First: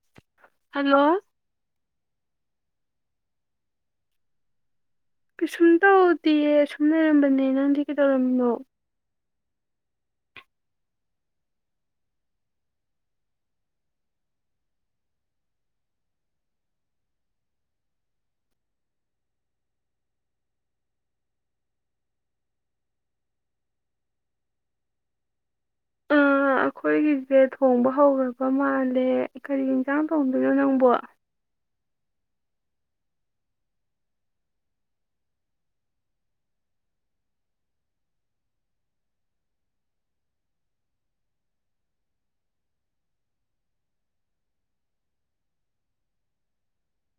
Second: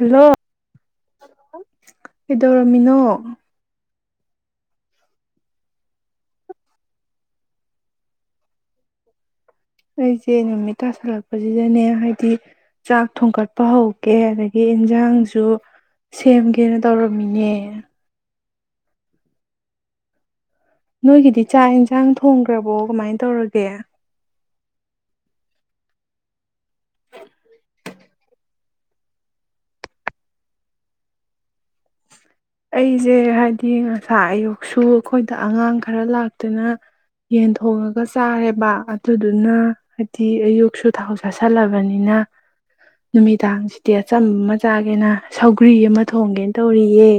hello hello ꯇꯧꯔꯝꯃꯤꯅꯣ ꯀꯩꯁꯨꯝ ꯇꯧꯗꯌꯦ ꯁꯨꯝ ꯂꯩꯔꯝꯕꯅꯦ ꯅꯪꯗꯤ ꯀꯩꯗꯧꯔꯝꯃꯤꯅꯣ ꯑꯩꯁꯦ ꯅꯨꯃꯤꯠ ꯇꯥꯁꯜꯂꯛꯄꯁꯤꯗꯅꯦ ꯍꯥꯏꯕꯗꯤ ꯆꯥꯛ ꯊꯣꯡꯒꯠꯄ ꯍꯧꯒꯦ ꯑꯗꯒꯤ ꯏꯟꯁꯥꯡꯁꯨ ꯁꯦꯝꯒꯦꯅ ꯇꯧꯔꯝꯃꯤꯅꯦ ꯅꯣꯏꯒꯤꯗꯤ ꯆꯥꯛ ꯌꯦꯟꯁꯥꯡ ꯊꯣꯡꯈ꯭ꯔꯕꯣ ꯀꯃꯥꯏꯅ ꯇꯧꯔꯒꯦ ꯑꯩꯈꯣꯏꯒꯤꯁꯦ ꯊꯣꯡꯕ ꯍꯧꯈ꯭ꯔꯕ ꯃꯥꯜꯂꯦ ꯀꯔꯤ ꯌꯦꯟꯁꯥꯡ ꯊꯣꯡꯗꯣꯏꯅꯣ ꯅꯪꯕꯣ ꯑꯩꯁꯦ ꯍꯥꯏꯗꯤ ꯉꯁꯥ ꯑꯌꯨꯛꯁꯨ ꯑꯩꯈꯣꯏꯗ ꯑꯉꯥꯡ ꯈꯔ ꯂꯥꯛꯇꯨꯅ ꯌꯦꯟ ꯊꯣꯡꯉꯒ ꯆꯥꯔꯦꯕ ꯑꯗꯨꯗꯨꯅ ꯍꯥꯏꯗꯤ ꯑꯌꯨꯛꯁꯨ ꯊꯥꯎ ꯆꯁꯤꯜꯂꯕꯅꯤꯅ ꯅꯨꯃꯤꯗꯥꯡꯁꯤꯗꯤ ꯑꯆꯝꯕ ꯑꯃ ꯆꯥꯒꯦꯅ ꯁꯧꯒ꯭ꯔꯤ ꯑꯃ ꯊꯣꯡꯒꯦꯅ ꯇꯧꯔꯤꯌꯦ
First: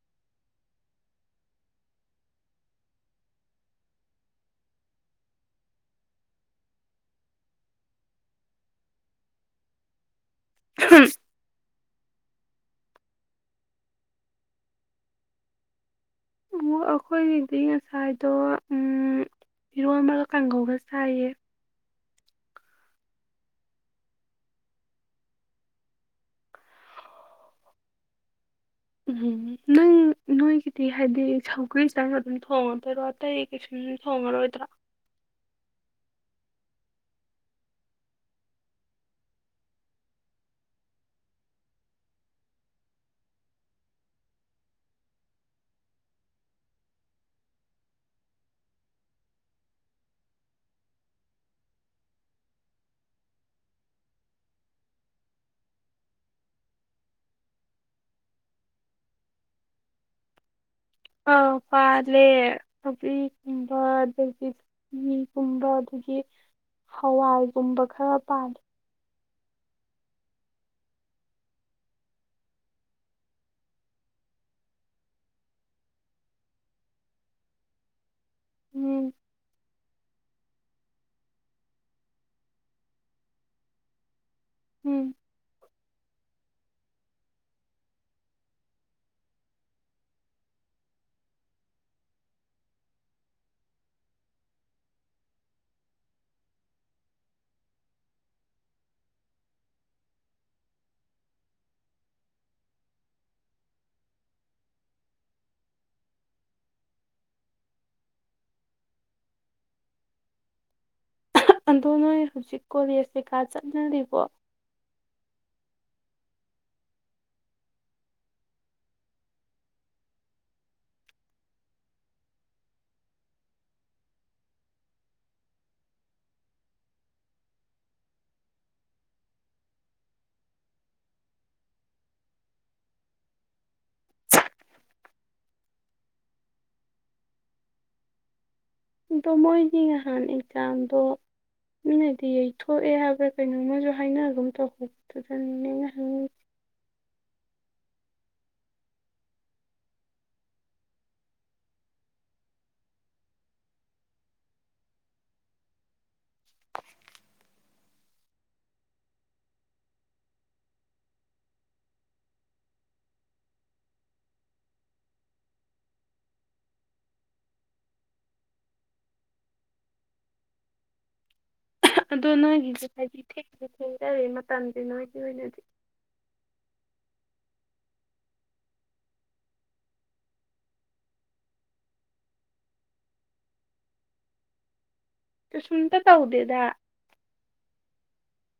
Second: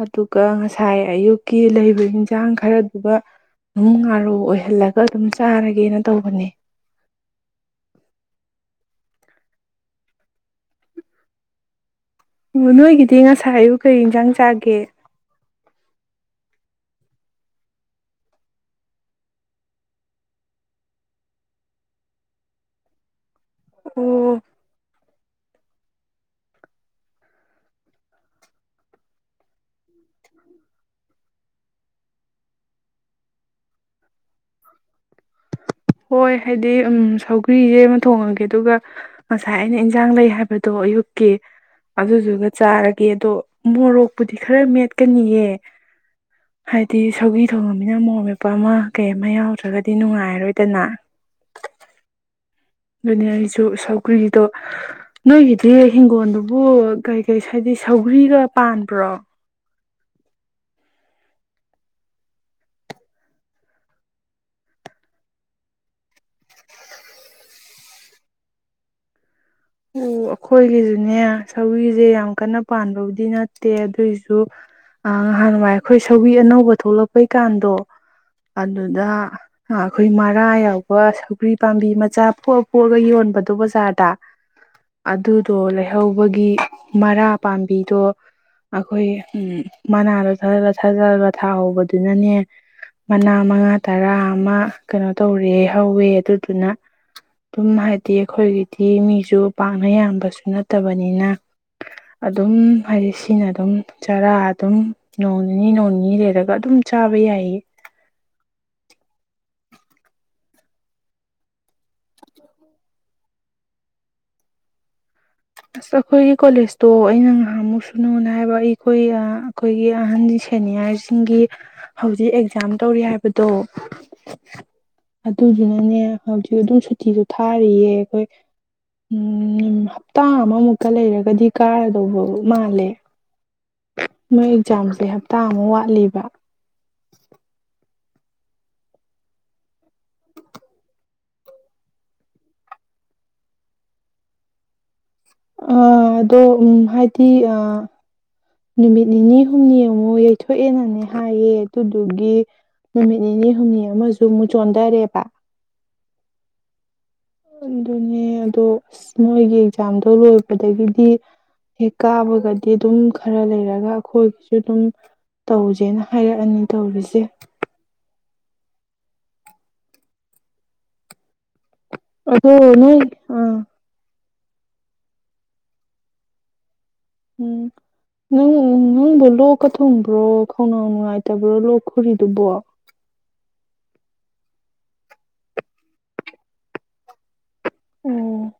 ꯑꯗꯨꯒ ꯉꯁꯥꯏ ꯑꯌꯨꯛꯀꯤ ꯂꯩꯕ ꯏꯟꯁꯥꯡ ꯈꯔꯗꯨꯒ ꯑꯗꯨꯝ ꯉꯥꯔꯨ ꯑꯣꯏꯍꯜꯂꯒ ꯑꯗꯨꯝ ꯆꯥꯔꯒꯦꯅ ꯇꯧꯕꯅꯤ ꯎꯝ ꯑꯣ ꯅꯣꯏꯒꯤꯗꯤ ꯉꯁꯥꯏ ꯑꯌꯨ ꯀꯩ ꯏꯟꯁꯥꯡ ꯆꯥꯒꯦ ꯑꯩꯈꯣꯏꯒꯤꯗꯤ ꯉꯁꯥꯏꯗꯣ ꯏꯔꯣꯟꯕ ꯀꯥꯡꯒꯧꯅ ꯁꯥꯏꯌꯦ ꯎꯝ ꯎꯝ ꯅꯪ ꯅꯣꯏꯒꯤꯗꯤ ꯍꯥꯏꯗꯤ ꯁꯧꯒ꯭ꯔꯤ ꯆꯪꯕ ꯑꯗꯨꯝ ꯊꯣꯡꯉꯗꯣꯏꯔꯣ ꯑꯇꯩ ꯀꯩꯁꯨꯝ ꯊꯣꯡꯉꯔꯣꯏꯗ꯭ꯔꯥ ꯍꯣꯏ ꯍꯥꯏꯗꯤ ꯎ ꯁꯧꯒ꯭ꯔꯤꯁꯦ ꯑꯃ ꯊꯣꯡꯉꯒꯦ ꯑꯗꯨꯒ ꯉꯁꯥꯏ ꯑꯩꯅ ꯏꯟꯁꯥꯡ ꯂꯩ ꯍꯥꯏꯕꯗꯣ ꯑꯌꯨꯛꯀꯤ ꯑꯗꯨꯗꯨꯒ ꯆꯥꯔꯒꯦ ꯑꯗꯣ ꯃꯣꯔꯣꯛꯄꯨꯗꯤ ꯈꯔ ꯃꯦꯠꯀꯅꯤꯑ ꯍꯥꯏꯗꯤ ꯁꯧꯒꯤ ꯊꯣꯡꯉꯝꯅꯤꯅ ꯃꯣꯔꯠ ꯃꯦꯞꯄ ꯑꯃ ꯀꯩ ꯑꯃ ꯌꯥꯎꯗ꯭ꯔꯒꯗꯤ ꯅꯨꯡꯉꯥꯏꯔꯔꯣꯏꯗꯅ ꯑꯗꯨꯅꯦ ꯑꯩꯁꯨ ꯁꯧꯒ꯭ꯔꯤꯗꯣ ꯅꯣꯏꯒꯤꯗꯤ ꯏꯤꯡꯒꯣꯜꯗꯨꯕꯨ ꯀꯩꯀꯩ ꯍꯥꯏꯗꯤ ꯁꯧꯒ꯭ꯔꯤꯒ ꯄꯥꯟꯕ꯭ꯔꯣ ꯑꯥ ꯄꯥꯜꯂꯦ ꯀꯕ꯭ꯔꯤꯒꯨꯝꯕ ꯑꯗꯒꯤ ꯆꯅꯤꯒꯨꯝꯕ ꯑꯗꯒꯤ ꯍꯋꯥꯏꯒꯨꯝꯕ ꯈꯔ ꯄꯥꯂꯦ ꯑꯣ ꯑꯩꯈꯣꯏꯒꯤꯁꯨꯅꯦ ꯁꯧꯕꯤꯁꯦ ꯌꯥꯝ ꯀꯟꯅ ꯄꯥꯟꯕꯕꯨꯗꯤ ꯅꯠꯇꯦ ꯑꯗꯨꯏꯁꯨ ꯉꯍꯥꯟ ꯅꯨꯡꯋꯥꯥꯏ ꯑꯩꯈꯣꯏ ꯁꯧꯤ ꯑꯅꯧꯕ ꯊꯣꯛꯂꯛꯄꯩꯀꯥꯟꯗꯣ ꯑꯗꯨꯗ ꯎꯝ ꯑꯩꯈꯣꯏ ꯃꯔꯥ ꯌꯥꯎꯕ ꯑꯗꯨꯒ ꯁꯧꯒ꯭ꯔꯤ ꯄꯥꯝꯕꯤ ꯃꯆꯥ ꯄꯣꯛꯑ ꯄꯣꯛꯑꯒ ꯌꯣꯟꯕꯗꯣ ꯕꯖꯥꯔꯗ ꯎꯝ ꯑꯗꯨꯗꯣ ꯂꯩꯍꯧꯕꯒꯤ ꯃꯔꯥ ꯄꯥꯝꯕꯤꯗꯣ ꯑꯩꯈꯣꯏ ꯎ ꯃꯅꯥꯗꯣ ꯊꯥꯖꯤꯜꯂ ꯊꯥꯍꯧꯕꯗꯨꯅꯅꯦ ꯃꯅꯥ ꯃꯉꯥ ꯇꯔꯥ ꯑꯃ ꯀꯩꯅꯣ ꯇꯧꯔꯦ ꯍꯧꯋꯦ ꯑꯗꯨꯗꯨꯅ ꯑꯗꯨꯝ ꯍꯥꯏꯗꯤ ꯑꯩꯈꯣꯏꯒꯤꯗꯤ ꯃꯤ ꯁꯨꯨ ꯄꯥꯛꯅ ꯌꯥꯝꯕꯁꯨ ꯅꯠꯇꯕꯅꯤꯅ ꯑꯗꯨꯝ ꯍꯥꯏꯗꯤ ꯁꯤꯅ ꯑꯗꯨꯝ ꯆꯥꯔꯥ ꯑꯗꯨꯝ ꯅꯣꯡ ꯅꯤꯅꯤ ꯅꯣꯡ ꯅꯤꯅꯤ ꯂꯩꯔꯒ ꯑꯗꯨꯝ ꯆꯥꯕ ꯌꯥꯏ ꯑꯗꯣ ꯅꯣꯏ ꯍꯧꯖꯤꯛ ꯀꯣꯂꯦꯖ ꯀꯩꯀꯥ ꯆꯠꯅꯔꯤꯕꯣ ꯑꯁ ꯑꯩꯈꯣꯏꯒꯤ ꯀꯣꯂꯦꯖꯇꯣ ꯑꯩꯅ ꯉꯥꯏꯍꯥꯃꯨꯛ ꯁꯨꯅꯨꯅ ꯍꯥꯏꯕ ꯑꯩꯈꯣꯏ ꯑꯩꯈꯣꯏꯒꯤ ꯑꯍꯟ ꯁꯦꯅꯤꯌꯥꯔꯁꯤꯡꯒꯤ ꯍꯧꯖꯤꯛ ꯑꯦꯛꯖꯥꯝ ꯇꯧꯔꯤ ꯍꯥꯏꯕꯗꯣ ꯑꯗꯨꯗꯨꯅꯅꯦ ꯍꯧꯖꯤꯛ ꯑꯗꯨꯝ ꯁꯨꯇꯤꯁꯨ ꯊꯥꯔꯤꯌꯦ ꯑꯩꯈꯣꯏ ꯞ ꯇꯇꯥ ꯑꯃꯃꯨꯛꯀ ꯂꯩꯔꯒꯗꯤ ꯀꯥꯔꯗꯧꯕ ꯃꯥꯜꯂꯦ ꯅꯣꯏ ꯑꯦꯛꯖꯥꯝꯁꯦ ꯍꯞꯇꯥ ꯑꯃꯨ ꯋꯥꯠꯂꯤꯕ ꯑꯗꯣ ꯃꯣꯏꯒꯤ ꯅꯍꯥꯟ ꯑꯦꯛꯖꯥꯝꯗꯣ ꯃꯤꯣꯏꯅꯗꯤ ꯌꯩꯊꯣꯛꯑꯦ ꯍꯥꯏꯕ꯭ꯔꯥ ꯀꯩꯅꯣ ꯃꯣꯏꯁꯨ ꯍꯥꯏꯅ ꯑꯗꯨꯝ ꯇꯧꯍꯧ ꯑ ꯑꯗꯣ ꯎ ꯍꯥꯏꯗꯤ ꯑ ꯅꯨꯃꯤꯠ ꯅꯤꯅꯤ ꯍꯨꯝꯅꯤ ꯑꯃꯨꯛ ꯌꯩꯊꯣꯛꯑꯦꯅꯅꯦ ꯍꯥꯏꯌꯦ ꯑꯗꯨꯗꯨꯒꯤ ꯅꯨꯃꯤꯠ ꯅꯤꯅꯤ ꯍꯨꯝꯅꯤ ꯑꯃꯁꯨ ꯑꯃꯨꯛ ꯆꯣꯟꯊꯔꯦꯕ ꯑꯗꯨꯅꯦ ꯑꯗꯣ ꯑꯁ ꯃꯣꯏꯒꯤ ꯑꯦꯛꯖꯥꯝꯗꯣ ꯂꯣꯏꯕꯗꯒꯤꯗꯤ ꯍꯦꯛ ꯀꯥꯕꯒꯗꯤ ꯑꯗꯨꯝ ꯈꯔ ꯂꯩꯔꯒ ꯑꯩꯈꯣꯏꯒꯤꯁꯨ ꯑꯗꯨꯝ ꯇꯧꯁꯦꯅ ꯍꯥꯏꯔꯛꯑꯅꯤ ꯇꯧꯔꯤꯁꯦ ꯑꯗꯣ ꯅꯪꯒꯤꯁꯨ ꯅꯣꯏ ꯍꯥꯏꯗꯤ ꯏ ꯑꯥ ꯊꯦꯡꯁꯨ ꯊꯦꯡꯅꯔꯦ ꯇꯟꯗꯅꯣ ꯍꯥꯏꯒꯤ ꯑꯣꯏꯅꯗꯤ ꯎꯝ ꯅꯪ ꯅꯪꯕꯨ ꯂꯣꯛꯀ ꯊꯣꯡꯕ꯭ꯔꯣ ꯈꯣꯡꯅꯥꯎ ꯅꯨꯡꯉꯥꯏꯇꯕ꯭ꯔꯣ ꯂꯣꯛ ꯈꯨꯔꯤꯗꯨꯕꯣ ꯁꯟꯇ ꯇꯥꯎꯗꯦꯗ ꯎꯝ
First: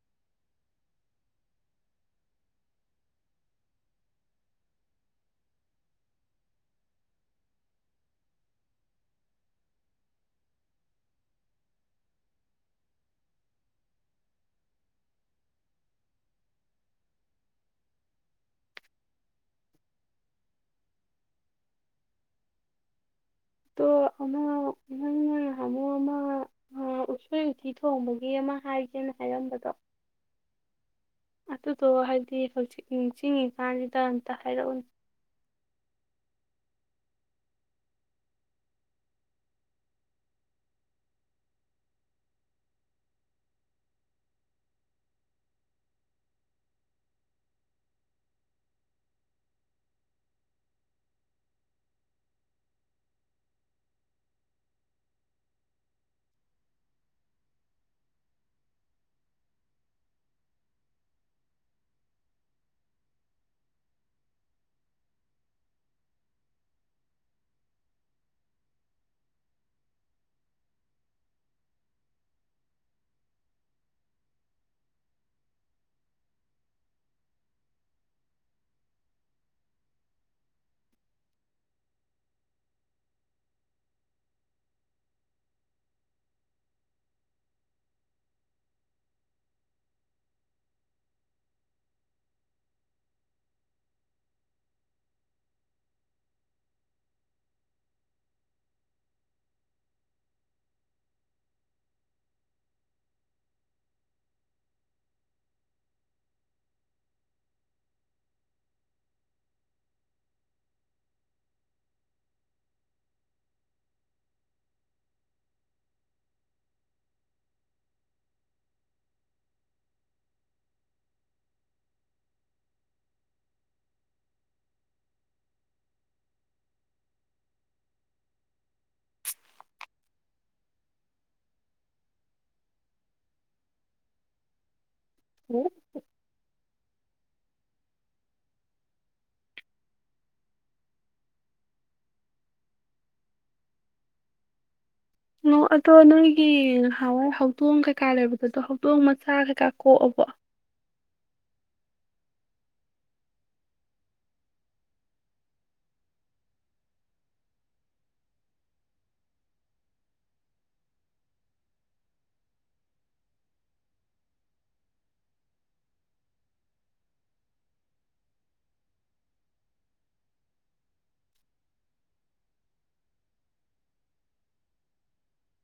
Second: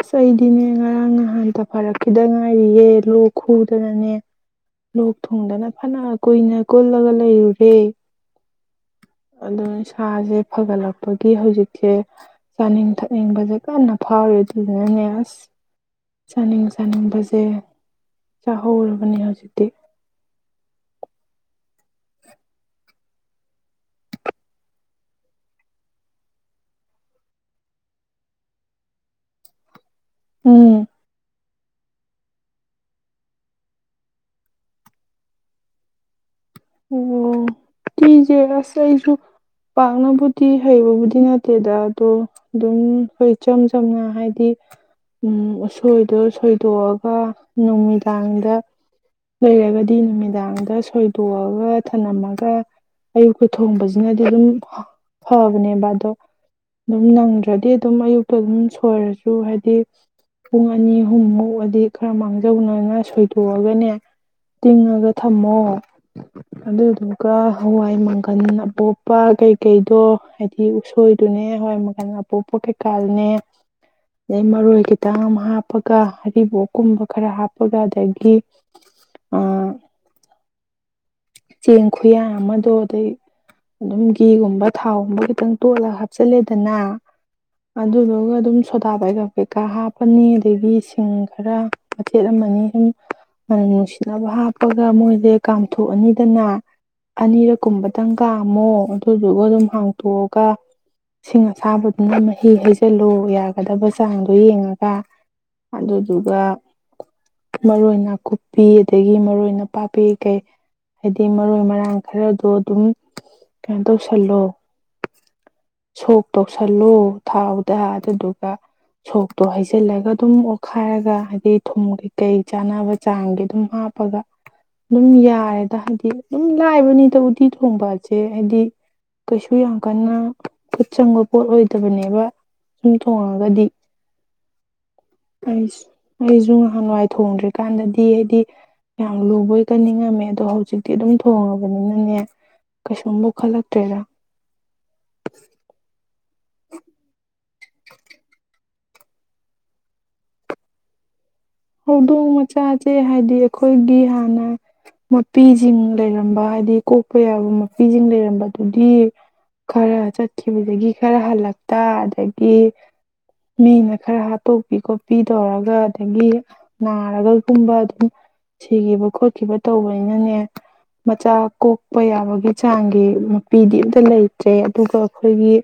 ꯑꯁ ꯑꯩꯗꯤꯅꯦ ꯉꯔꯥꯡ ꯅꯍꯥꯟꯇ ꯐꯔꯛꯈꯤꯗ ꯉꯥꯏꯔꯤꯌꯦ ꯂꯣꯛ ꯈꯨꯗꯅꯅꯦ ꯂꯣꯛ ꯊꯨꯡꯗꯅ ꯐꯅ ꯀꯨꯏꯅ ꯀꯨꯜꯂꯒ ꯂꯩꯔꯨꯔꯦ ꯑꯗꯨꯅ ꯁꯥꯁꯦ ꯐꯒꯠꯂꯛꯄꯒꯤ ꯍꯧꯖꯤꯛꯁꯦ ꯆꯥꯅꯤꯡ ꯊꯛꯅꯤꯡꯕꯁꯦ ꯀꯟꯅ ꯐꯥꯎꯔꯦ ꯑꯗꯨꯅꯅꯦ ꯑꯁ ꯆꯥꯅꯤꯡ ꯆꯥꯅꯤꯡꯕꯁꯦ ꯆꯥꯍꯧꯔꯕꯅꯦ ꯍꯧꯖꯤꯛꯇꯤ ꯑꯗꯣ ꯑꯃ ꯏꯪꯅ ꯍꯥꯃꯣ ꯑꯃ ꯎꯁꯣꯏ ꯎꯇꯤ ꯊꯣꯡꯕꯒꯤ ꯑꯃ ꯍꯥꯏꯒꯦꯅ ꯍꯥꯏꯔꯝꯕꯗꯣ ꯎꯝ ꯑꯗꯨꯗꯣ ꯍꯥꯏꯗꯤ ꯍꯧꯆ ꯅꯤꯡꯁꯤꯡꯉꯤꯀꯥꯟꯁꯤꯗ ꯑꯝꯇ ꯍꯥꯏꯔꯛꯎꯅꯦ ꯑꯣ ꯇꯤꯁꯦ ꯑꯁ ꯑꯩꯁꯨ ꯄꯥꯛꯅꯕꯨꯗꯤ ꯍꯩꯕꯕꯨꯗꯤ ꯅꯠꯇꯦꯗ ꯑꯗꯣ ꯑꯗꯨꯝ ꯑꯩꯣꯏ ꯏꯆꯝ ꯆꯝꯅ ꯍꯥꯏꯗꯤ ꯎ ꯑꯁꯣꯏꯗꯣ ꯁꯣꯏꯗꯣꯛꯑꯒ ꯅꯨꯃꯤꯗꯥꯡꯗ ꯂꯩꯔꯒꯗꯤ ꯅꯨꯃꯤꯗꯥꯡꯗ ꯊꯣꯏꯇꯣꯛꯑꯒ ꯊꯅꯂꯝꯝꯃꯒ ꯑꯌꯨꯛꯇ ꯊꯣꯡꯕꯁꯤꯅꯗꯤ ꯑꯗꯨꯝ ꯐꯕꯅꯦꯕ ꯑꯗꯣ ꯑꯗꯨꯝ ꯅꯪꯗ꯭ꯔꯗꯤ ꯑꯗꯨꯝ ꯑꯌꯨꯛꯇ ꯑꯗꯨꯝ ꯁꯣꯏꯔꯁꯨ ꯍꯥꯏꯗꯤ ꯄꯨꯡ ꯑꯅꯤ ꯑꯍꯨꯝꯃꯨꯛꯑꯗꯤ ꯈꯔ ꯃꯥꯡꯖꯧꯅꯅ ꯁꯣꯏꯗꯣꯛꯑꯒꯅꯦ ꯇꯤꯡꯉꯒ ꯊꯝꯃꯣ ꯑꯗꯨꯗꯨꯒ ꯍꯋꯥꯏ ꯃꯪꯒꯜ ꯑꯄꯣꯛꯄ ꯀꯩꯀꯩꯗꯣ ꯍꯥꯏꯗꯤ ꯎꯁꯣꯏꯗꯨꯅꯦ ꯍꯋꯥꯏ ꯃꯪꯒꯜ ꯑꯄꯣꯛꯄ ꯀꯩꯀꯥꯗꯨꯅꯦ ꯑꯗꯩ ꯃꯔꯣꯏ ꯈꯤꯇꯪ ꯑꯃ ꯍꯥꯞꯄꯒ ꯑꯔꯤꯕꯣꯀꯨꯝꯕ ꯈꯔ ꯍꯥꯞꯄꯒ ꯑꯗꯒꯤ ꯑ ꯆꯦꯡ ꯈꯨꯌꯥ ꯑꯃꯗꯣ ꯑꯗꯩ ꯑꯗꯨꯝ ꯘꯤꯒꯨꯝꯕ ꯊꯥꯎꯒꯨꯝꯕ ꯈꯤꯇꯪ ꯇꯣꯠꯂꯒ ꯍꯥꯞꯆꯤꯜꯂꯦꯗꯅ ꯑꯗꯨꯗꯨꯒ ꯑꯗꯨꯝ ꯁꯣꯗꯥ ꯄꯩꯀꯥ ꯀꯩꯀꯥ ꯍꯥꯞꯄꯅꯤ ꯑꯗꯒꯤ ꯁꯤꯡ ꯈꯔ ꯃꯆꯦꯠ ꯑꯃꯅꯤ ꯁꯨꯝ ꯃꯅ ꯅꯨꯡꯁꯤꯠꯅꯕ ꯍꯥꯞꯄꯒ ꯃꯣꯏꯁꯦ ꯀꯥꯝꯊꯣꯛ ꯍꯥꯡꯊꯣꯛꯑꯅꯤꯗꯅ ꯑꯅꯤꯔꯛ ꯀꯨꯝꯕꯇꯪ ꯀꯥꯝꯃꯣ ꯑꯗꯨꯗꯨꯒ ꯑꯗꯨꯝ ꯍꯥꯡꯇꯣꯛꯑꯒ ꯁꯤꯡ ꯑꯁꯥꯕꯗꯨꯅ ꯃꯍꯤ ꯍꯩꯖꯤꯜꯂꯨ ꯌꯥꯒꯗꯕ ꯆꯥꯡꯗꯣ ꯌꯦꯡꯉꯒ ꯑꯗꯨꯗꯨꯒ ꯃꯔꯣꯏ ꯅꯥꯀꯨꯞꯄꯤ ꯑꯗꯒꯤ ꯃꯔꯣꯏꯅ ꯄꯥꯄꯤ ꯀꯩ ꯍꯥꯏꯗꯤ ꯃꯔꯣꯏ ꯃꯔꯥꯡ ꯈꯔꯗꯣ ꯑꯗꯨꯝ ꯀꯩꯅꯣ ꯇꯧꯁꯜꯂꯣ ꯁꯣꯛ ꯇꯧꯁꯜꯂꯣ ꯊꯥꯎꯗ ꯑꯗꯨꯗꯨꯒ ꯁꯣꯛꯇꯣ ꯍꯩꯖꯤꯜꯂꯒ ꯑꯗꯨꯝ ꯑꯣꯠꯈꯥꯏꯔꯒ ꯍꯥꯏꯗꯤ ꯊꯨꯝ ꯀꯩꯀꯩ ꯆꯥꯅꯕ ꯆꯥꯡꯒꯤ ꯑꯗꯨꯝ ꯍꯥꯞꯄꯒ ꯑꯗꯨꯝ ꯌꯥꯔꯦ ꯍꯥꯏꯗꯤ ꯑꯗꯨꯝ ꯂꯥꯏꯕꯅꯤꯗ ꯎꯇꯤ ꯊꯣꯡꯕꯁꯦ ꯍꯥꯏꯗꯤ ꯀꯩꯁꯨ ꯌꯥꯝ ꯀꯟꯅ ꯈꯨꯠ ꯆꯪꯕ ꯄꯣꯠ ꯑꯣꯏꯗꯕꯅꯦꯕ ꯁꯨꯝ ꯊꯣꯡꯉꯒꯗꯤ ꯑꯩ ꯑꯩꯁꯨ ꯅꯍꯋꯥꯏ ꯊꯣꯡꯗ꯭ꯔꯤꯀꯥꯟꯗꯗꯤ ꯍꯥꯏꯗꯤ ꯌꯥꯝ ꯂꯨꯕꯣꯏ ꯀꯟꯅꯤꯡꯉꯝꯃꯦ ꯑꯗꯣ ꯍꯧꯖꯤ ꯍꯧꯖꯤꯛꯇꯤ ꯑꯗꯨꯝ ꯊꯣꯡꯉꯕꯅꯤꯅꯅꯦ ꯀꯩꯁꯨꯝꯕꯨꯈꯠꯂꯛꯇ꯭ꯔꯦꯔ ꯑꯣ ꯑꯗꯣ ꯅꯣꯏꯒꯤ ꯉꯍꯥꯟꯋꯥꯏ ꯍꯧꯗꯣꯡ ꯀꯩꯀꯥ ꯂꯩꯕꯗꯣ ꯑꯗꯣ ꯍꯧꯗꯣꯡ ꯃꯆꯥ ꯀꯩꯀꯥ ꯀꯣꯛꯑꯕꯣ ꯍꯧꯗꯣꯡ ꯃꯆꯥꯁꯦ ꯍꯥꯏꯗꯤ ꯑꯩꯈꯣꯏꯒꯤ ꯍꯥꯟꯅ ꯃꯄꯤꯁꯤꯡ ꯂꯩꯔꯝꯕ ꯍꯥꯏꯗꯤ ꯀꯣꯛꯄ ꯌꯥꯕ ꯃꯄꯤꯁꯤꯡ ꯂꯩꯔꯝꯕꯗꯨꯗꯤ ꯈꯔ ꯆꯠꯈꯤꯕꯗꯒꯤ ꯈꯔ ꯍꯜꯂꯛꯇ ꯑꯗꯒꯤ ꯃꯤꯅ ꯈꯔ ꯍꯥꯠꯇꯣꯛꯄꯤ ꯈꯣꯠꯄꯤ ꯇꯧꯔꯒ ꯑꯗꯒꯤ ꯅꯥꯔꯒꯒꯨꯝꯕ ꯑꯗꯨꯝ ꯁꯤꯈꯤꯕ ꯈꯣꯠꯈꯤꯕ ꯇꯧꯕꯅꯤꯅꯅꯦ ꯃꯆꯥ ꯀꯣꯛꯄ ꯌꯥꯕꯒꯤ ꯆꯥꯡꯒꯤ ꯃꯄꯤꯗꯤ ꯑ ꯑꯃꯝꯇ ꯂꯩꯇ꯭ꯔꯦ ꯑꯗꯨꯒ ꯑꯩꯈꯣꯏꯒꯤ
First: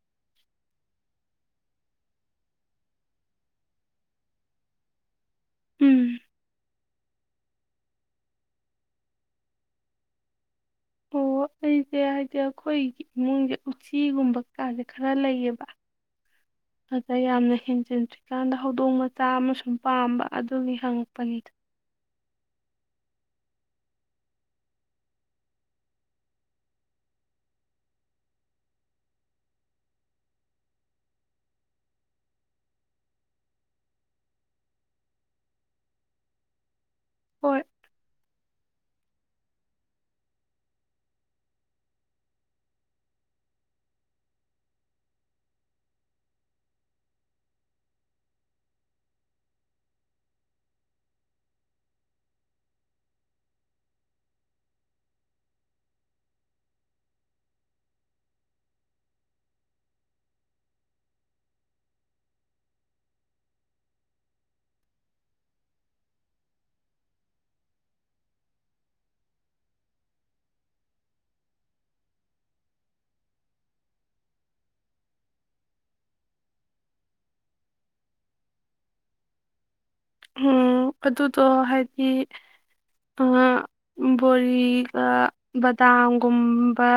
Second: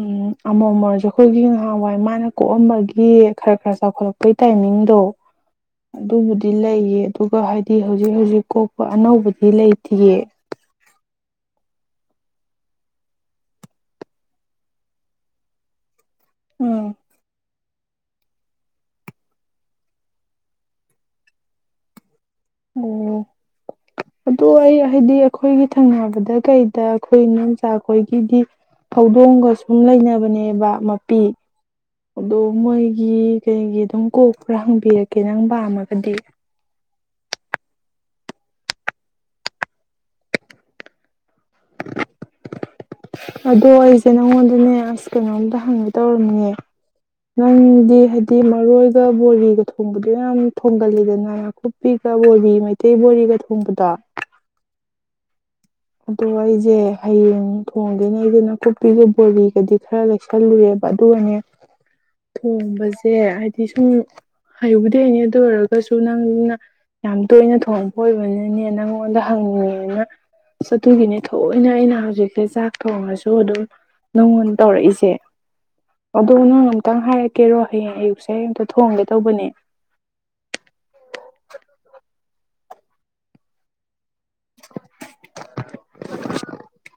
ꯎꯝ ꯑꯃꯣ ꯑꯃꯁꯨ ꯑꯩꯈꯣꯏꯒꯤ ꯅꯍꯥꯟꯋꯥꯏ ꯃꯥꯅ ꯀꯣꯛꯑꯝꯕꯒꯤ ꯈꯔ ꯈꯔ ꯆꯥꯎꯈꯠꯂꯛꯄꯒꯤ ꯇꯥꯏꯃꯤꯡꯗꯣ ꯎꯝ ꯑꯗꯨꯕꯨꯗꯤ ꯂꯩꯌꯦ ꯑꯗꯨꯒ ꯍꯥꯏꯗꯤ ꯍꯧꯖꯤꯛ ꯍꯧꯖꯤꯛ ꯀꯣꯛꯄ ꯑꯅꯧꯕꯗꯤ ꯂꯩꯇ꯭ꯔꯤꯌꯦ ꯑꯣ ꯑꯩꯁꯦ ꯍꯥꯏꯗꯤ ꯑꯩꯈꯣꯏꯒꯤ ꯏꯃꯨꯡꯁꯦ ꯎꯆꯤꯒꯨꯝꯕꯀꯥꯁꯦ ꯈꯔ ꯂꯩꯌꯦꯕ ꯎꯝ ꯑ ꯇ ꯌꯥꯝ ꯅ ꯍꯤꯟꯖꯤꯟꯗ꯭ꯔꯤꯀꯥꯟꯗ ꯍꯧꯗꯣꯡ ꯃꯆꯥ ꯑꯃꯁꯨꯡ ꯄꯥꯝꯕ ꯑꯗꯨꯒꯤ ꯍꯪꯉꯛꯄꯅꯤ ꯑꯣ ꯑꯗꯨ ꯑꯩ ꯍꯥꯏꯗꯤ ꯑꯩꯈꯣꯏꯒꯤ ꯊꯪꯅꯕꯗ ꯀꯩꯗ ꯑꯩꯈꯣꯏ ꯏꯣꯆꯥꯈꯣꯏꯒꯤꯗꯤ ꯍꯧꯧꯗꯣꯡꯒ ꯁꯨꯝ ꯂꯩꯅꯕꯅꯦꯕ ꯃꯄꯤ ꯑꯗꯣ ꯃꯣꯏꯒꯤ ꯀꯩꯒꯤ ꯑꯗꯨꯝ ꯀꯣꯛ ꯈꯔ ꯍꯪꯕꯤꯔꯛꯀꯦ ꯅꯪ ꯄꯥꯝꯃꯒꯗꯤ ꯍꯣꯏ [unintelligible] ꯑꯗꯣ ꯑꯩꯁꯦ ꯅꯪꯉꯣꯟꯗꯅꯦ ꯑꯁ ꯀꯩꯅꯣꯝꯇ ꯍꯪꯉꯦ ꯇꯧꯔꯝꯅꯦ ꯅꯪꯗꯤ ꯍꯥꯏꯗꯤ ꯃꯔꯣꯏꯒ ꯕꯣꯔꯤꯒ ꯊꯣꯡꯕꯗꯣ ꯌꯥꯝ ꯊꯣꯡꯒꯜꯂꯤꯗꯅ ꯅꯥꯀꯨꯞꯄꯤꯒ ꯕꯣꯔꯤ ꯃꯩꯇꯩ ꯕꯣꯔꯤꯒ ꯊꯣꯡꯕꯗꯣ ꯑꯗꯣ ꯑꯩꯁꯦ ꯍꯌꯦꯡ ꯊꯣꯡꯒꯦꯅꯦ ꯑꯩꯗꯅ ꯀꯨꯞꯄꯤꯒ ꯕꯣꯔꯤꯒꯗꯤ ꯈꯔ ꯂꯩꯁꯜꯂꯨꯔꯦꯕ ꯑꯗꯨꯒꯅꯦ ꯊꯣꯡꯕꯁꯦ ꯍꯥꯏꯗꯤ ꯁꯨꯝ ꯍꯩꯕꯨꯗꯤ ꯍꯅꯦ ꯑꯗꯨ ꯑꯣꯏꯔꯒꯁꯨ ꯅꯪꯅ ꯌꯥꯝ ꯇꯣꯏꯅ ꯊꯣꯡꯕ ꯑꯣꯏꯕꯅꯤꯅꯦ ꯅꯪꯉꯣꯟꯗ ꯍꯪꯅꯤꯡꯉꯦꯅ ꯆ ꯑꯗꯨꯨꯒꯤꯅꯦ ꯊꯣꯏꯅ ꯑꯩꯅ ꯍꯧꯖꯤꯛꯁꯦ ꯆꯥꯛ ꯊꯣꯡꯉꯁꯨ ꯑꯗꯨꯝ ꯅꯪꯉꯣꯟ ꯇꯧꯔꯛꯏꯁꯦ ꯑꯗꯣ ꯅꯪ ꯑꯝꯛꯇꯪ ꯍꯥꯏꯔꯛꯀꯦꯔꯣ ꯍꯌꯦꯡ ꯑꯌꯨꯛꯁꯦ ꯑꯃꯝꯇ ꯊꯣꯡꯒꯦ ꯇꯧꯕꯅꯦ ꯎꯝ ꯑꯗꯨꯗꯣ ꯍꯥꯏꯗꯤ ꯑ ꯕꯣꯔꯤꯒ ꯕꯗꯥꯝꯒꯨꯝꯕ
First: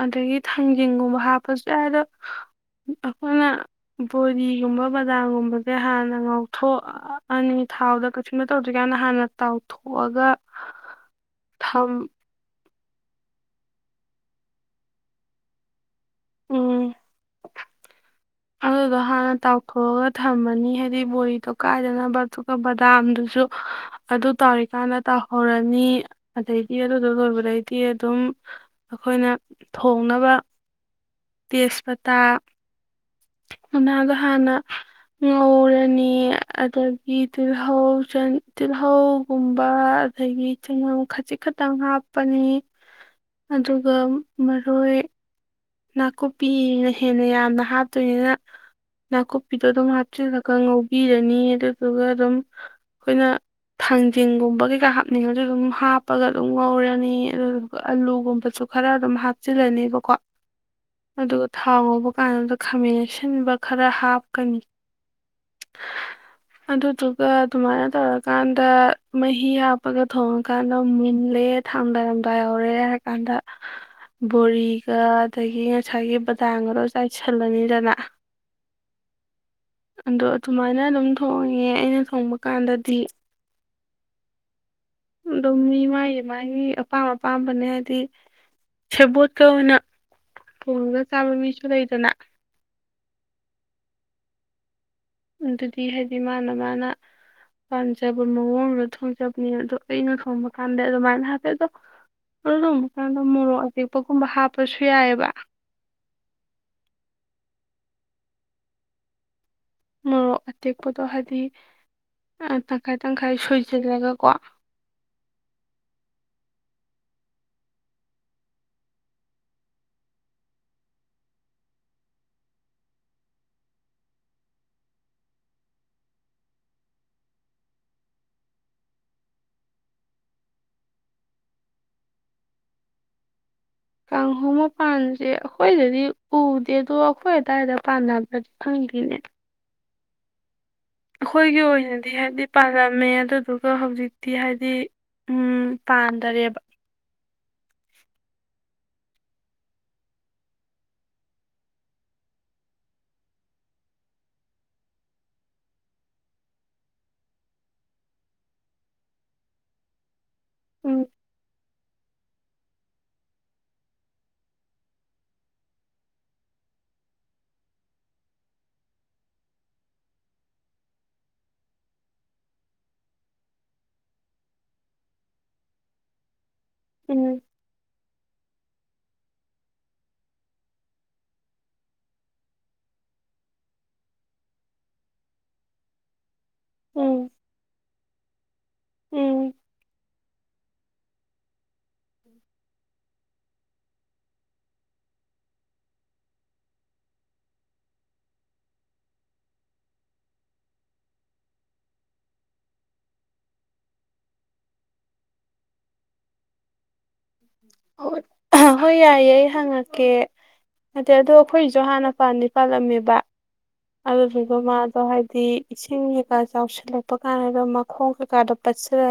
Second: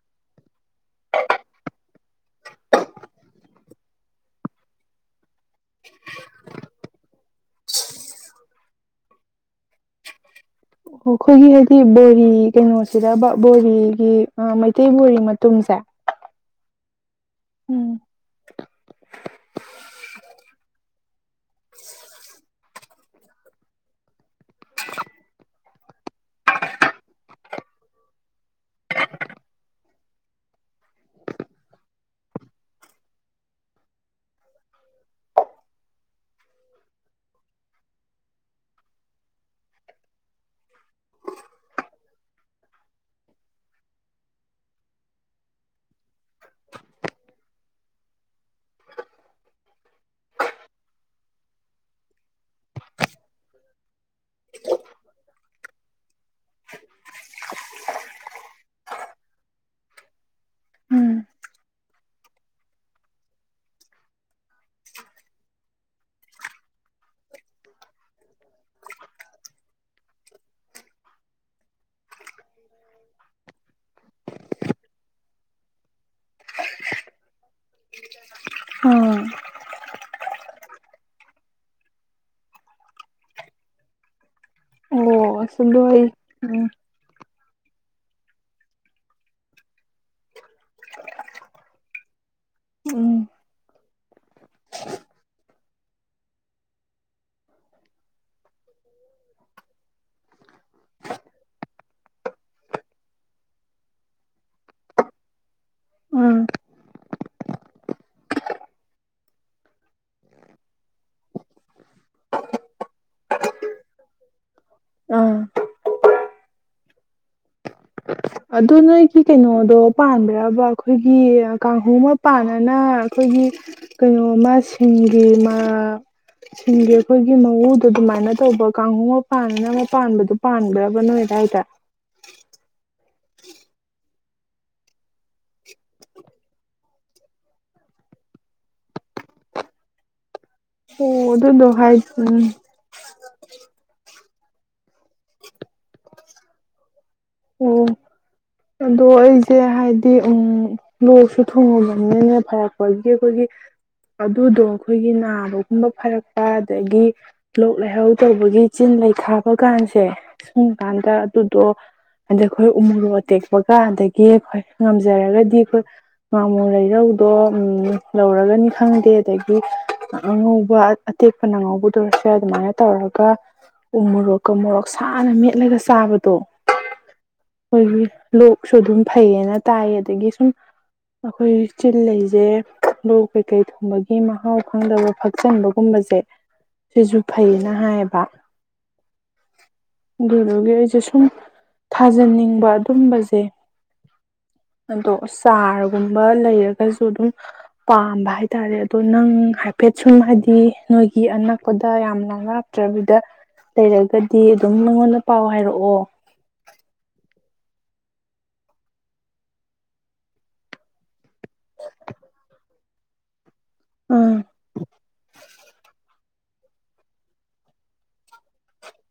ꯑꯗꯒꯤ ꯊꯥꯡꯖꯤꯡꯒꯨꯝꯕ ꯍꯥꯞꯄꯁꯨ ꯌꯥꯏ ꯑꯗꯣ ꯑꯩꯈꯣꯏꯅ ꯕꯣꯗꯤꯒꯨꯝꯕ ꯕꯗꯥꯝꯒꯨꯝꯕ ꯑꯃꯗꯤ ꯍꯥꯟꯅ ꯉꯥꯎꯊꯣꯛꯑ ꯑꯅꯤ ꯊꯥꯎꯗ ꯀꯩꯁꯨꯨꯝꯃ ꯇꯧꯗ꯭ꯔꯤꯀꯥꯟꯗ ꯍꯥꯟꯅ ꯇꯥꯎꯊꯣꯛꯑꯒ ꯑꯣ ꯑꯩꯈꯣꯏꯒꯤ ꯍꯥꯏꯗꯤ ꯊꯝ ꯕꯣꯔꯤ ꯀꯩꯅꯣꯁꯦ ꯁꯤꯗ ꯕꯣꯔꯤꯒꯤ ꯃꯩꯇꯩ ꯕꯣꯔꯤ ꯃꯇꯨꯝꯁꯦ ꯎꯝ ꯎꯝ ꯑꯗꯨꯗꯣ ꯍꯥꯟꯅ ꯇꯥꯎꯊꯣꯛꯑꯒ ꯊꯝꯃꯅꯤ ꯍꯥꯏꯗꯤ ꯕꯣꯔꯤ ꯀꯥꯏꯗꯅꯕꯔ ꯇ ꯀ ꯗꯥꯝꯗꯨꯁꯨ ꯑꯗꯨ ꯇꯧꯔꯤꯀꯥꯟꯗ ꯇꯧꯍꯧꯔꯅꯤ ꯑꯗꯩꯗꯤ ꯑꯗꯨꯗ ꯂꯣꯏꯕꯗꯩꯗꯤ ꯑꯗꯨꯝ ꯑꯩꯈꯣꯏꯅ ꯊꯣꯡꯅꯕ ꯇꯦꯖꯄꯇꯥ ꯃꯅꯥꯗ ꯍꯥꯟꯅ ꯉꯧꯔꯅꯤ ꯑꯗꯒꯤ ꯇꯤꯜꯍꯧ ꯇꯤꯜꯍꯧꯒꯨꯝꯕ ꯑꯗꯒꯤ ꯆꯪꯉꯝ ꯈꯖꯤꯛ ꯈꯛꯇꯪ ꯍꯥꯞꯄꯅꯤ ꯑꯗꯨꯒ ꯃꯔꯣꯏ ꯅꯥꯀꯨꯞꯄꯤꯅ ꯍꯦꯟꯅ ꯌꯥꯝꯅ ꯍꯥꯞꯇꯣꯏꯅꯤꯅ ꯅꯥꯀꯨꯞꯄꯤꯗꯣ ꯑꯗꯨꯝ ꯍꯥꯞꯆꯤꯜꯂꯒ ꯉꯧꯕꯤꯔꯅꯤ ꯑꯗꯨꯗꯨꯒ ꯑꯗꯨꯝ ꯑꯩꯈꯣꯏꯅ ꯊꯥꯡꯖꯤꯡꯒꯨꯝꯕ ꯀꯩꯀꯥ ꯍꯥꯞꯅꯤꯡꯉꯁꯨ ꯑꯗꯨꯝ ꯍꯥꯞꯄꯒ ꯑꯗꯨꯝ ꯉꯧꯔꯅꯤ ꯑꯗꯨꯗꯨꯒ ꯑꯂꯨꯒꯨꯝꯕꯁꯨ ꯈꯔ ꯑꯗꯨꯝ ꯍꯥꯞꯆꯤꯜꯂꯅꯤ ꯣ ꯎꯝ ꯑꯗꯨꯒ ꯊꯥꯎ ꯉꯧꯕ ꯀꯥꯟꯗ ꯈꯥꯃꯦꯟ ꯑꯁꯤꯟꯕ ꯈꯔ ꯍꯥꯞꯀꯅꯤ ꯑꯗꯨꯗꯨꯒ ꯑꯗꯨꯃꯥꯏꯅ ꯇꯧꯔꯀꯥꯟꯗ ꯃꯍꯤ ꯍꯥꯞꯄꯒ ꯊꯣꯡꯉꯀꯥꯟꯗ ꯃꯨꯜꯂꯦ ꯊꯥꯡꯗꯥꯏꯔꯝꯗꯥꯏ ꯌꯥꯧꯔꯦ ꯍꯥꯏꯔꯀꯥꯟꯗ ꯕꯣꯔꯤ ꯑꯗꯒꯤ ꯉꯁꯥꯏꯒꯤ ꯕꯗꯥꯡꯒꯗꯣ ꯆꯥꯏꯁꯤꯜꯂꯅꯤꯗꯅ ꯑꯥ ꯑꯗꯣ ꯑꯗꯨꯃꯥꯏꯅ ꯑꯗꯨꯝ ꯊꯣꯡꯉꯦ ꯑꯩꯅ ꯊꯣꯡꯕ ꯀꯥꯟꯗꯗꯤ ꯑꯣ ꯑꯗꯨꯝ ꯑꯁ ꯃꯤ ꯑꯗꯣ ꯑꯩ ꯃꯥꯒꯤ ꯃꯥꯒꯤ ꯑꯄꯥꯝ ꯑꯄꯥꯝꯕꯅꯦ ꯍꯥꯏ ꯁꯦꯕꯣꯠꯀ ꯑꯣꯏꯅ ꯊꯣꯡꯉꯒ ꯆꯥꯕ ꯃꯤꯁꯨ ꯂꯩꯗꯅ ꯎꯝ ꯎꯝ ꯑꯗꯨꯗꯤ ꯍꯥꯏꯗꯤ ꯃꯥꯅ ꯃꯥꯅ ꯄꯥꯝꯖꯕ ꯃꯑꯣꯡꯗ ꯊꯣꯡꯖꯕꯅꯦ ꯑꯗꯣ ꯑꯩꯅ ꯊꯣꯡꯕ ꯀꯥꯟꯗ ꯑꯗꯨꯃꯥꯏꯅ ꯍꯥꯞꯄꯦ ꯑꯗꯣ ꯑꯗꯨ ꯊꯣꯡꯕ ꯀꯥꯟꯗ ꯃꯣꯔꯣꯛ ꯑꯇꯦꯛꯄꯒꯨꯝꯕ ꯍꯥꯞꯄꯁꯨ ꯌꯥꯏꯑꯕ ꯑꯥ ꯃꯣꯔꯣꯛ ꯑꯇꯦꯛꯄꯗꯣ ꯍꯥꯏꯗꯤ ꯇꯪꯈꯥꯏ ꯇꯪꯈꯥꯏ ꯁꯣꯏꯁꯤꯜꯂꯒꯀꯣ ꯑꯥ ꯑꯗꯨ ꯅꯣꯏꯒꯤ ꯀꯩꯅꯣꯗꯣ ꯄꯥꯟꯕ꯭ꯔꯕ ꯑꯩꯈꯣꯏꯒꯤ ꯀꯥꯡꯍꯧ ꯑꯃ ꯄꯥꯟꯅꯅ ꯑꯩꯈꯣꯏꯒꯤ ꯀꯩꯅꯣꯃ ꯁꯤꯡꯒꯤ ꯁꯤꯡꯒꯤ ꯑꯩꯈꯣꯏꯒꯤ ꯃꯎꯗꯣ ꯑꯗꯨꯃꯥꯏꯅ ꯇꯧꯕ ꯀꯥꯡꯍꯧ ꯑꯃ ꯄꯥꯟꯅ ꯑꯃ ꯄꯥꯟꯕꯗꯣ ꯄꯥꯟꯕ꯭ꯔꯕ ꯅꯣꯏꯗꯥꯏꯗ ꯀꯥꯡꯍꯣ ꯃꯄꯥꯟꯁꯦ ꯑꯩꯈꯣꯏꯗꯗꯤ ꯎꯗꯦ ꯑꯗꯣ ꯑꯩꯈꯣꯏ ꯑꯗꯨꯋꯥꯏꯗ ꯄꯥꯟꯅꯕ꯭ꯔꯗꯤ ꯈꯪꯗꯦꯅꯦ ꯑꯣ ꯑꯩꯈꯣꯏꯒꯤ ꯑꯗꯨꯗꯣ ꯍꯥꯏ ꯑꯣꯏꯅꯗꯤ ꯍꯥꯏꯕꯗꯤ ꯎꯝ ꯄꯥꯜꯂꯝꯃꯦ ꯑꯗꯨꯗꯨꯒ ꯍꯧꯖꯤꯛ ꯛꯇꯤ ꯍꯥꯏꯗꯤ ꯎꯝ ꯄꯥꯟꯗꯔꯦꯕ ꯑꯣ ꯑꯗꯣ ꯑꯩꯁꯦ ꯍꯥꯏꯗꯤ ꯎ ꯂꯣꯛꯁꯨ ꯊꯣꯡꯉꯕꯅꯤꯅꯅꯦ ꯐꯔꯛꯄꯒꯤ ꯑꯩꯈꯣꯏꯒꯤ ꯑꯗꯨꯗꯣ ꯑꯩꯈꯣꯏꯒꯤ ꯅꯥꯕꯒꯨꯝꯕ ꯐꯔꯛꯄ ꯑꯗꯒꯤ ꯂꯣꯛ ꯂꯩꯍꯧ ꯇꯧꯕꯒꯤ ꯆꯤꯟ ꯂꯩꯈꯥꯕ ꯀꯥꯟꯁꯦ ꯁꯨꯝ ꯎꯝ ꯀꯥꯟꯗ ꯑꯗꯨꯗꯣ ꯑꯗꯩ ꯑꯩꯈꯣꯏ ꯎ ꯃꯣꯔꯣꯛ ꯑꯇꯦꯛꯄꯒ ꯑꯗꯒꯤ ꯑꯩꯈꯣꯏ ꯉꯝꯖꯔꯒꯗꯤ ꯑꯩꯈꯣꯏ ꯉꯥꯃꯨ ꯂꯩꯔꯧꯗꯣ ꯂꯧꯔꯒꯅꯤ ꯈꯪꯗꯦ ꯑꯗꯒꯤ ꯑꯉꯧꯕ ꯑꯇꯦꯛꯄꯅꯉꯧꯕꯗ ꯑꯣꯏꯔꯁꯨ ꯑꯗꯨꯃꯥꯏꯅ ꯇꯧꯔꯒ ꯎ ꯃꯣꯔꯣꯛꯀ ꯃꯣꯔꯣꯛ ꯁꯥꯅ ꯃꯦꯠꯂꯒ ꯆꯥꯕꯗꯣ ꯎꯝ ꯍꯣꯏ ꯂꯣꯛꯁꯨ ꯑꯗꯨꯝ ꯐꯩꯌꯦꯅ ꯇꯥꯏ ꯑꯗꯒꯤ ꯁꯨꯝ ꯑꯩꯈꯣꯏ ꯆꯤꯜꯂꯁꯦ ꯂꯣꯛ ꯀꯩꯀꯩ ꯊꯨꯝꯕꯒꯤ ꯃꯍꯥꯎ ꯈꯪꯗꯕ ꯐꯛꯆꯟꯕꯒꯨꯝꯕꯁꯦ ꯁꯤꯁꯨ ꯎꯝ ꯐꯩꯌꯦꯅ ꯍꯥꯏꯌꯦꯕ ꯎꯝ ꯍꯒꯦ ꯆꯦ ꯁꯨꯝ ꯊꯥꯖꯅꯤꯡꯕ ꯑꯗꯨꯝꯕꯁꯦ ꯑꯗꯣ ꯆꯥꯔꯒꯨꯝꯕ ꯂꯩꯔꯒꯁꯨ ꯑꯗꯨꯝ ꯄꯥꯝꯕ ꯍꯥꯏꯇꯥꯔꯦ ꯑꯗꯣ ꯅꯪ ꯍꯥꯏꯐꯦꯠ ꯁꯨꯝ ꯍꯥꯏꯗꯤ ꯅꯣꯏꯒꯤ ꯑꯅꯛꯄꯗ ꯌꯥꯝ ꯂꯥꯏ ꯂꯥꯛꯛꯇ꯭ꯔꯕꯤꯗ ꯂꯩꯔꯒꯗꯤ ꯑꯗꯨꯝ ꯅꯉꯣꯟꯗ ꯄꯥꯎ ꯍꯥꯏꯔꯛꯑꯣ ꯍꯣꯏ ꯌꯥꯏꯌꯦꯦ ꯑꯩ ꯍꯪꯉꯛꯀꯦ ꯑꯗ ꯑꯗꯣ ꯑꯩꯈꯣꯏꯁꯨ ꯍꯥꯟꯅ ꯄꯥꯟꯅꯤ ꯄꯥꯜꯂꯝꯃꯦꯕ ꯑꯥ ꯑꯗꯨꯗꯨꯒ ꯃꯥꯗꯣ ꯍꯥꯏꯗꯤ ꯏꯁꯤꯡ ꯆꯥꯎꯁꯤꯜꯂꯛꯄ ꯀꯥꯟꯗ ꯃꯈꯣꯡ ꯀꯥꯟꯗ ꯄꯆꯔ